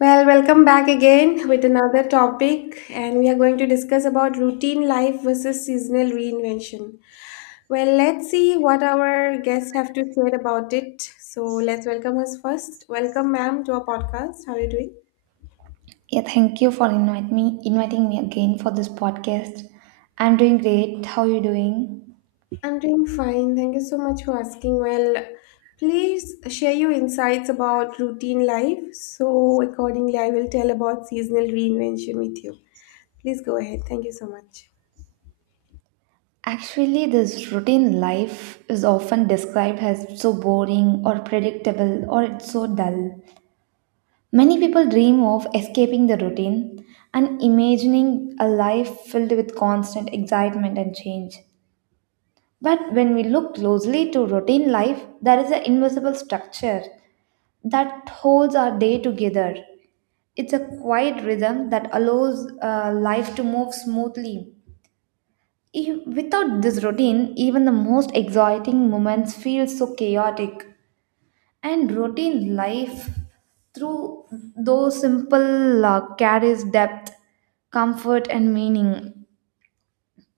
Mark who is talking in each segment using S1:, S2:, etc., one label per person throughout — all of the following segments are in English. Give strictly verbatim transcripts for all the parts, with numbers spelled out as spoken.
S1: Well, welcome back again with another topic, and we are going to discuss about routine life versus seasonal reinvention. Well, let's see what our guests have to share about it. So let's welcome us first. Welcome, ma'am, to our podcast. How are you doing?
S2: Yeah, thank you for invite me, inviting me again for this podcast. I'm doing great. How are you doing?
S1: I'm doing fine. Thank you so much for asking. Well, please share your insights about routine life. So accordingly, I will tell about seasonal reinvention with you. Please go ahead. Thank you so much.
S2: Actually, this routine life is often described as so boring or predictable or it's so dull. Many people dream of escaping the routine and imagining a life filled with constant excitement and change. But when we look closely to routine life, there is an invisible structure that holds our day together. It's a quiet rhythm that allows uh, life to move smoothly. If- without this routine, even the most exciting moments feel so chaotic. And routine life, through those simple uh, carries depth, comfort, and meaning.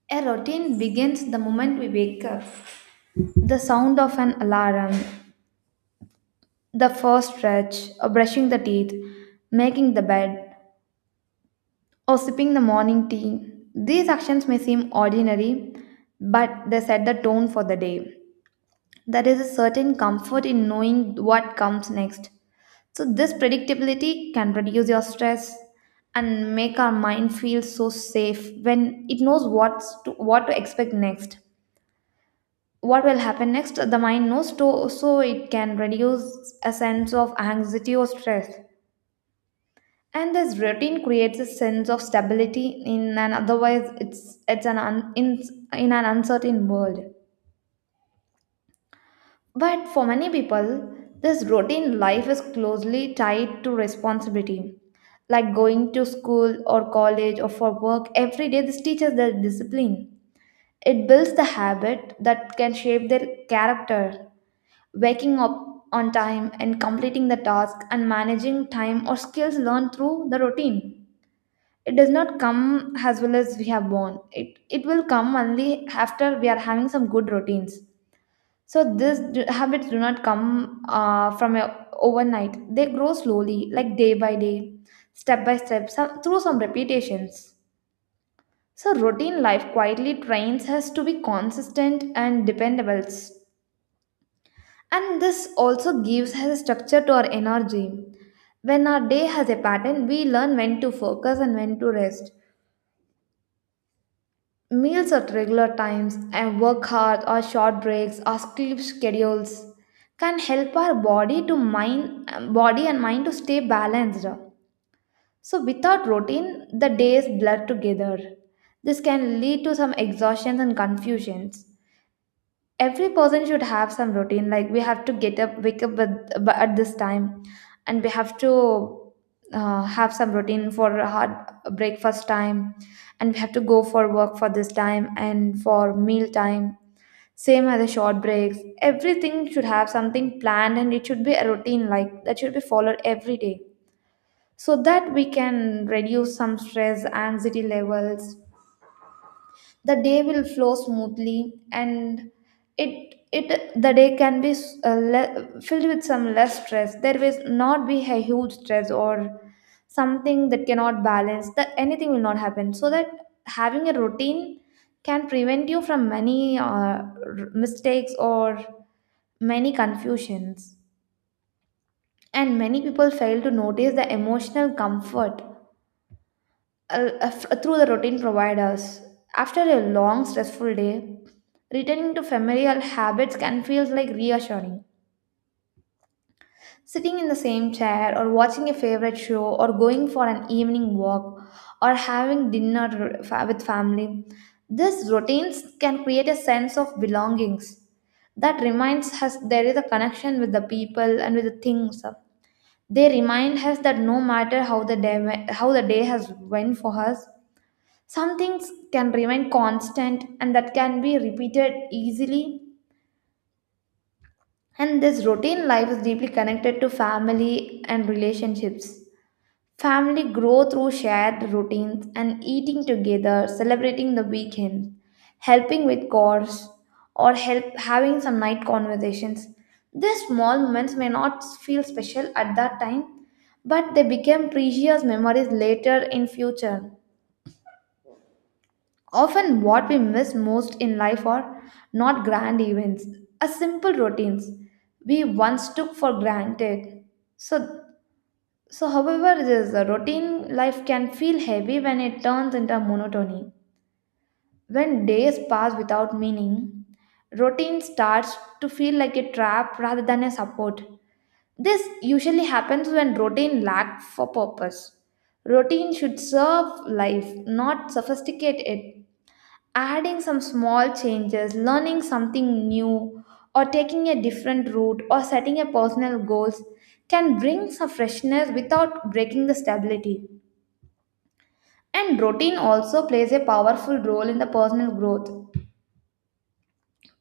S2: A routine begins the moment we wake up. The sound of an alarm, the first stretch, or brushing the teeth, making the bed, or sipping the morning tea. These actions may seem ordinary, but they set the tone for the day. There is a certain comfort in knowing what comes next. So, this predictability can reduce your stress and make our mind feel so safe when it knows what's to, what to expect next. What will happen next? The mind knows to, so it can reduce a sense of anxiety or stress. And this routine creates a sense of stability in an otherwise it's it's an un, in, in an uncertain world. But for many people, this routine life is closely tied to responsibility. Like going to school or college or for work every day, this teaches their discipline. It builds the habit that can shape their character. Waking up on time and completing the task and managing time or skills learned through the routine. It does not come as well as we have born it, it will come only after we are having some good routines. So these d- habits do not come uh, from a, overnight. They grow slowly, like day by day, step by step, some, through some repetitions. So routine life quietly trains us to be consistent and dependable, and this also gives us a structure to our energy. When our day has a pattern, we learn when to focus and when to rest. Meals at regular times and work hard or short breaks or sleep schedules can help our body to mind body and mind to stay balanced. So without routine, the days blur together. This can lead to some exhaustions and confusions. Every person should have some routine, like we have to get up wake up at, b- at this time, and we have to uh, have some routine for a hard breakfast time, and we have to go for work for this time and for meal time, same as the short breaks. Everything should have something planned and it should be a routine like that, should be followed every day, so that we can reduce some stress anxiety levels. The day will flow smoothly and it it the day can be s- uh, le- filled with some less stress. There will not be a huge stress or something that cannot balance, that anything will not happen. So that having a routine can prevent you from many uh, r- mistakes or many confusions. And many people fail to notice the emotional comfort uh, uh, through the routine providers. After a long, stressful day, returning to familiar habits can feel like reassuring. Sitting in the same chair, or watching a favorite show, or going for an evening walk, or having dinner fa- with family. These routines can create a sense of belongings that reminds us there is a connection with the people and with the things. They remind us that no matter how the day, how the day has went for us, some things can remain constant and that can be repeated easily. And this routine life is deeply connected to family and relationships. Family grow through shared routines and eating together, celebrating the weekend, helping with chores, or help having some night conversations. These small moments may not feel special at that time, but they become precious memories later in future. Often, what we miss most in life are not grand events, a simple routines we once took for granted. So, so however, this routine life can feel heavy when it turns into monotony. When days pass without meaning, routine starts to feel like a trap rather than a support. This usually happens when routine lack for purpose. Routine should serve life, not sophisticate it. Adding some small changes, learning something new, or taking a different route, or setting a personal goals can bring some freshness without breaking the stability. And routine also plays a powerful role in the personal growth.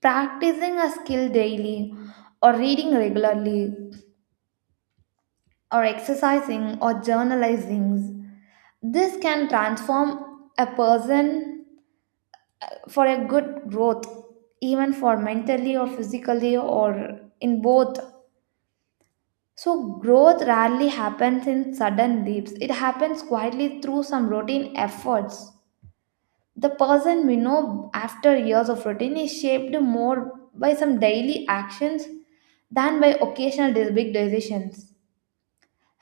S2: Practicing a skill daily, or reading regularly, or exercising, or journalizing, this can transform a person for a good growth, even for mentally or physically or in both. So, growth rarely happens in sudden leaps. It happens quietly through some routine efforts. The person we know after years of routine is shaped more by some daily actions than by occasional de- big decisions.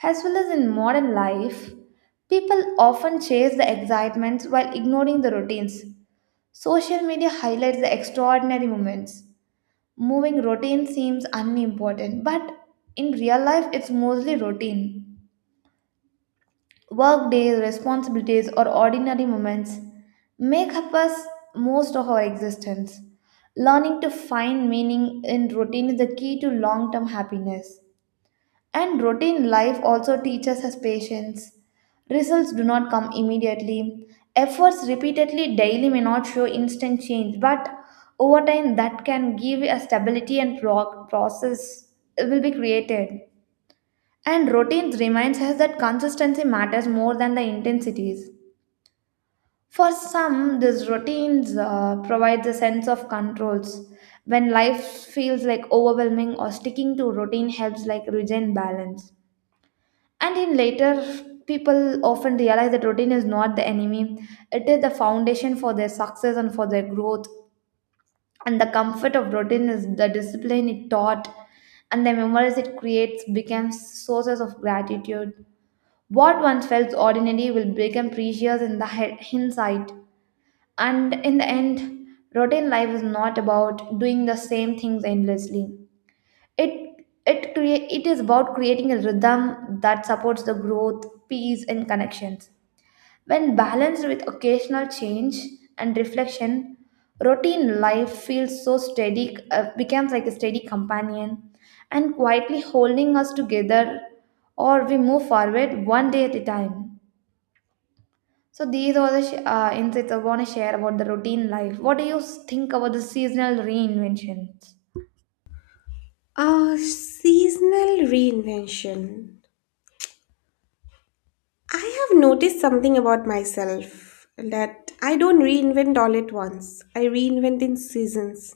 S2: As well as in modern life, people often chase the excitements while ignoring the routines. Social media highlights the extraordinary moments. Moving routine seems unimportant, but in real life, it's mostly routine. Work days, responsibilities, or ordinary moments make up us most of our existence. Learning to find meaning in routine is the key to long term happiness. And routine life also teaches us patience. Results do not come immediately. Efforts repeatedly daily may not show instant change, but over time, that can give a stability and pro- process will be created. And routine reminds us that consistency matters more than the intensities. For some, these routines uh, provide a sense of controls. When life feels like overwhelming or sticking to routine helps like regain balance. And in later, people often realize that routine is not the enemy. It is the foundation for their success and for their growth. And the comfort of routine is the discipline it taught and the memories it creates becomes sources of gratitude. What once felt ordinary will become precious in the he- hindsight. And in the end, routine life is not about doing the same things endlessly. It it crea- it is about creating a rhythm that supports the growth, peace, and connections. When balanced with occasional change and reflection, routine life feels so steady, uh, becomes like a steady companion, and quietly holding us together, or we move forward one day at a time. So these are the sh- uh, insights I want to share about the routine life. What do you s- think about the seasonal reinventions?
S1: Uh, seasonal reinvention. I have noticed something about myself that I don't reinvent all at once. I reinvent in seasons.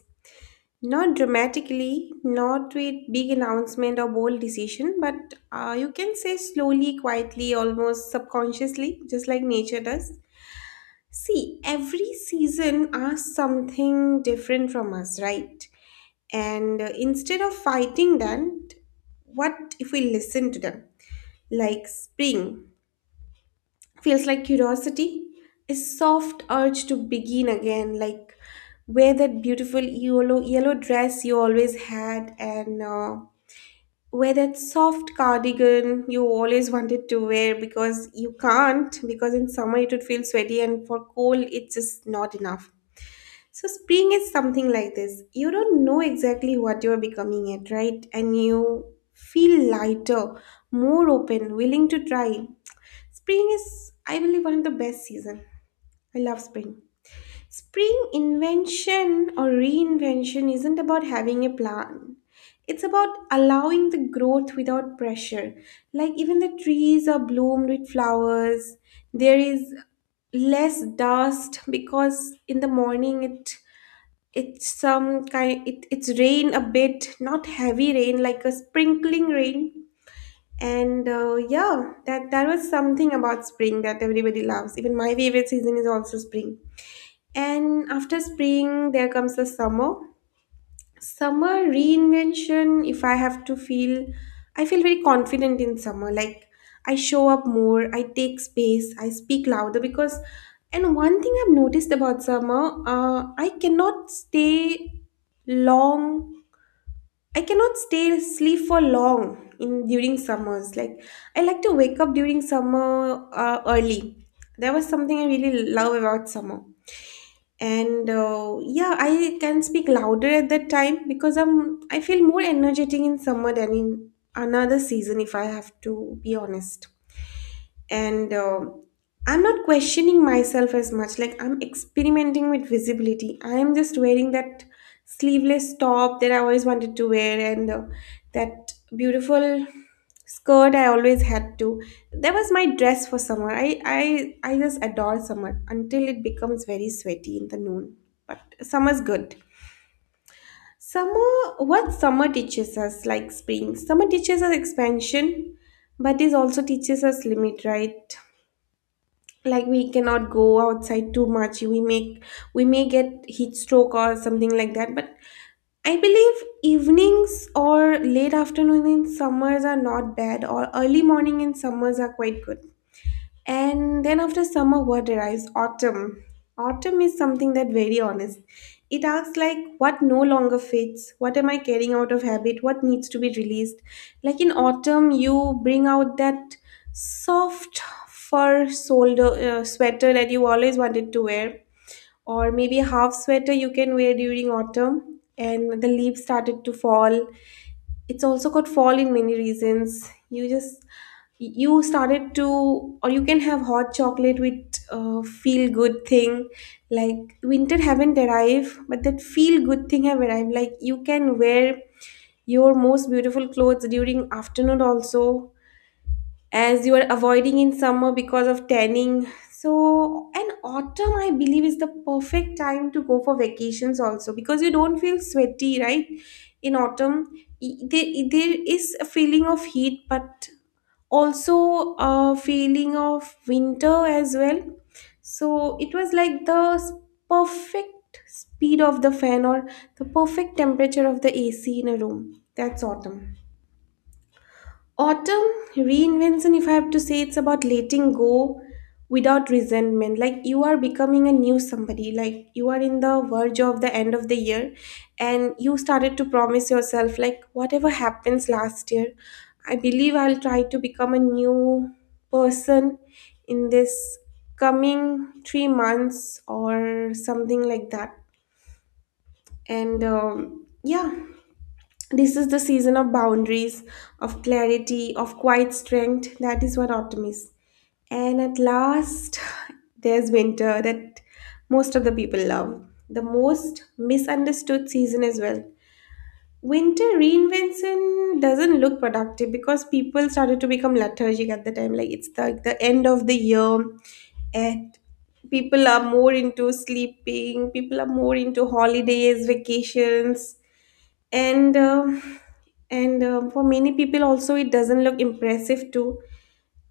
S1: Not dramatically, not with big announcement or bold decision, but uh, you can say slowly, quietly, almost subconsciously, just like nature does. See, every season asks something different from us, right? And uh, Instead of fighting that, what if we listen to them? Like spring feels like curiosity, a soft urge to begin again. Like wear that beautiful yellow yellow dress you always had, and uh, wear that soft cardigan you always wanted to wear, because you can't, because in summer it would feel sweaty and for cold it's just not enough. So spring is something like this. You don't know exactly what you're becoming yet, right? And you feel lighter, more open, willing to try. Spring is, I believe, one of the best season. I love spring. Spring invention or reinvention isn't about having a plan. It's about allowing the growth without pressure. Like even the trees are bloomed with flowers. There is less dust because in the morning it it's some kind, it, it's rain a bit, not heavy rain, like a sprinkling rain. And uh, yeah, that that was something about spring that everybody loves. Even my favorite season is also spring. And after spring, there comes the summer. Summer reinvention, if I have to feel, I feel very confident in summer. Like I show up more, I take space, I speak louder because. And one thing I've noticed about summer, uh, I cannot stay long. I cannot stay sleep for long in during summers. Like I like to wake up during summer uh, early. That was something I really love about summer. And uh, yeah, I can speak louder at that time because I'm I feel more energetic in summer than in another season, if I have to be honest. And um I'm not questioning myself as much. Like I'm experimenting with visibility. I'm just wearing that sleeveless top that I always wanted to wear, and uh, that beautiful skirt I always had to. That was my dress for summer. I i i just adore summer until it becomes very sweaty in the noon. But summer's good. Summer, what summer teaches us, like spring, summer teaches us expansion, but it also teaches us limit, right? Like we cannot go outside too much. We make we may get heat stroke or something like that. But I believe evenings or late afternoon in summers are not bad, or early morning in summers are quite good. And then after summer, what arrives? Autumn. Autumn is something that very honest. It asks like what no longer fits, what am I carrying out of habit, what needs to be released. Like in autumn, you bring out that soft fur solder uh, sweater that you always wanted to wear, or maybe a half sweater you can wear during autumn. And the leaves started to fall, it's also got fall in many reasons. You just, you started to, or you can have hot chocolate with uh, feel good thing. Like winter haven't arrived, but that feel good thing have arrived. Like you can wear your most beautiful clothes during afternoon also, as you are avoiding in summer because of tanning. So, and autumn, I believe, is the perfect time to go for vacations also because you don't feel sweaty, right? In autumn, Y- there, there is a feeling of heat, but also a feeling of winter as well. So, it was like the s- perfect speed of the fan, or the perfect temperature of the A C in a room. That's autumn. Autumn reinvention, if I have to say, it's about letting go without resentment. Like you are becoming a new somebody, like you are in the verge of the end of the year, and you started to promise yourself, like, whatever happens last year, I believe I'll try to become a new person in this coming three months or something like that. And um, Yeah, this is the season of boundaries, of clarity, of quiet strength. That is what autumn is. And at last, there's winter that most of the people love. The most misunderstood season as well. Winter reinvention doesn't look productive because people started to become lethargic at the time. Like it's the, the end of the year, and people are more into sleeping, people are more into holidays, vacations. And um and um for many people also it doesn't look impressive too,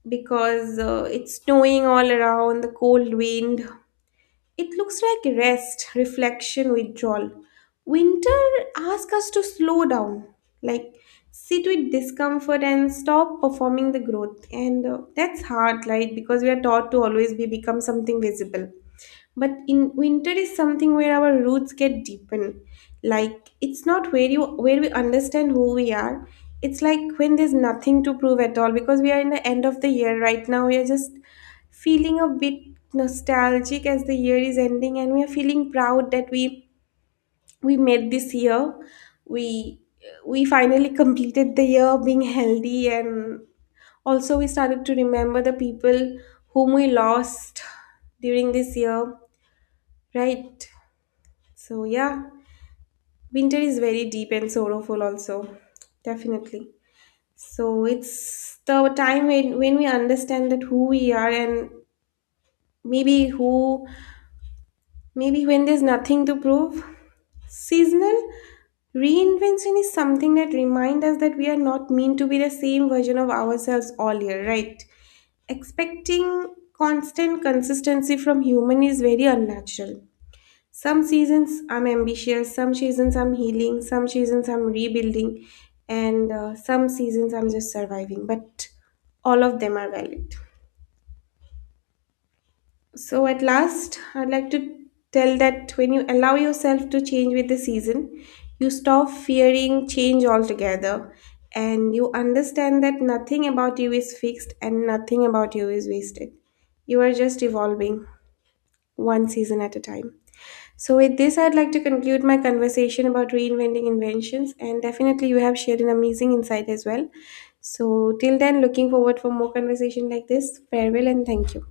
S1: because uh, it's snowing all around, the cold wind. It looks like rest, reflection, withdrawal. Winter asks us to slow down, like sit with discomfort and stop performing the growth. And uh, that's hard, right? Because we are taught to always be become something visible. But in winter is something where our roots get deepen. Like it's not where you where we understand who we are. It's like when there's nothing to prove at all, because we are in the end of the year right now. We are just feeling a bit nostalgic as the year is ending, and we are feeling proud that we we made this year. We we finally completed the year being healthy, and also we started to remember the people whom we lost during this year, right? So, yeah, winter is very deep and sorrowful, also, definitely. So, it's the time when, when we understand that who we are, and maybe who, maybe when there's nothing to prove. Seasonal reinvention is something that reminds us that we are not meant to be the same version of ourselves all year, right? Expecting constant consistency from human is very unnatural. Some seasons I'm ambitious, some seasons I'm healing, some seasons I'm rebuilding, and uh, some seasons I'm just surviving. But all of them are valid. So, at last, I'd like to tell that when you allow yourself to change with the season, you stop fearing change altogether, and you understand that nothing about you is fixed and nothing about you is wasted. You are just evolving one season at a time. So, with this, I'd like to conclude my conversation about reinventing inventions, and definitely you have shared an amazing insight as well. So, till then, looking forward for more conversation like this. Farewell and thank you.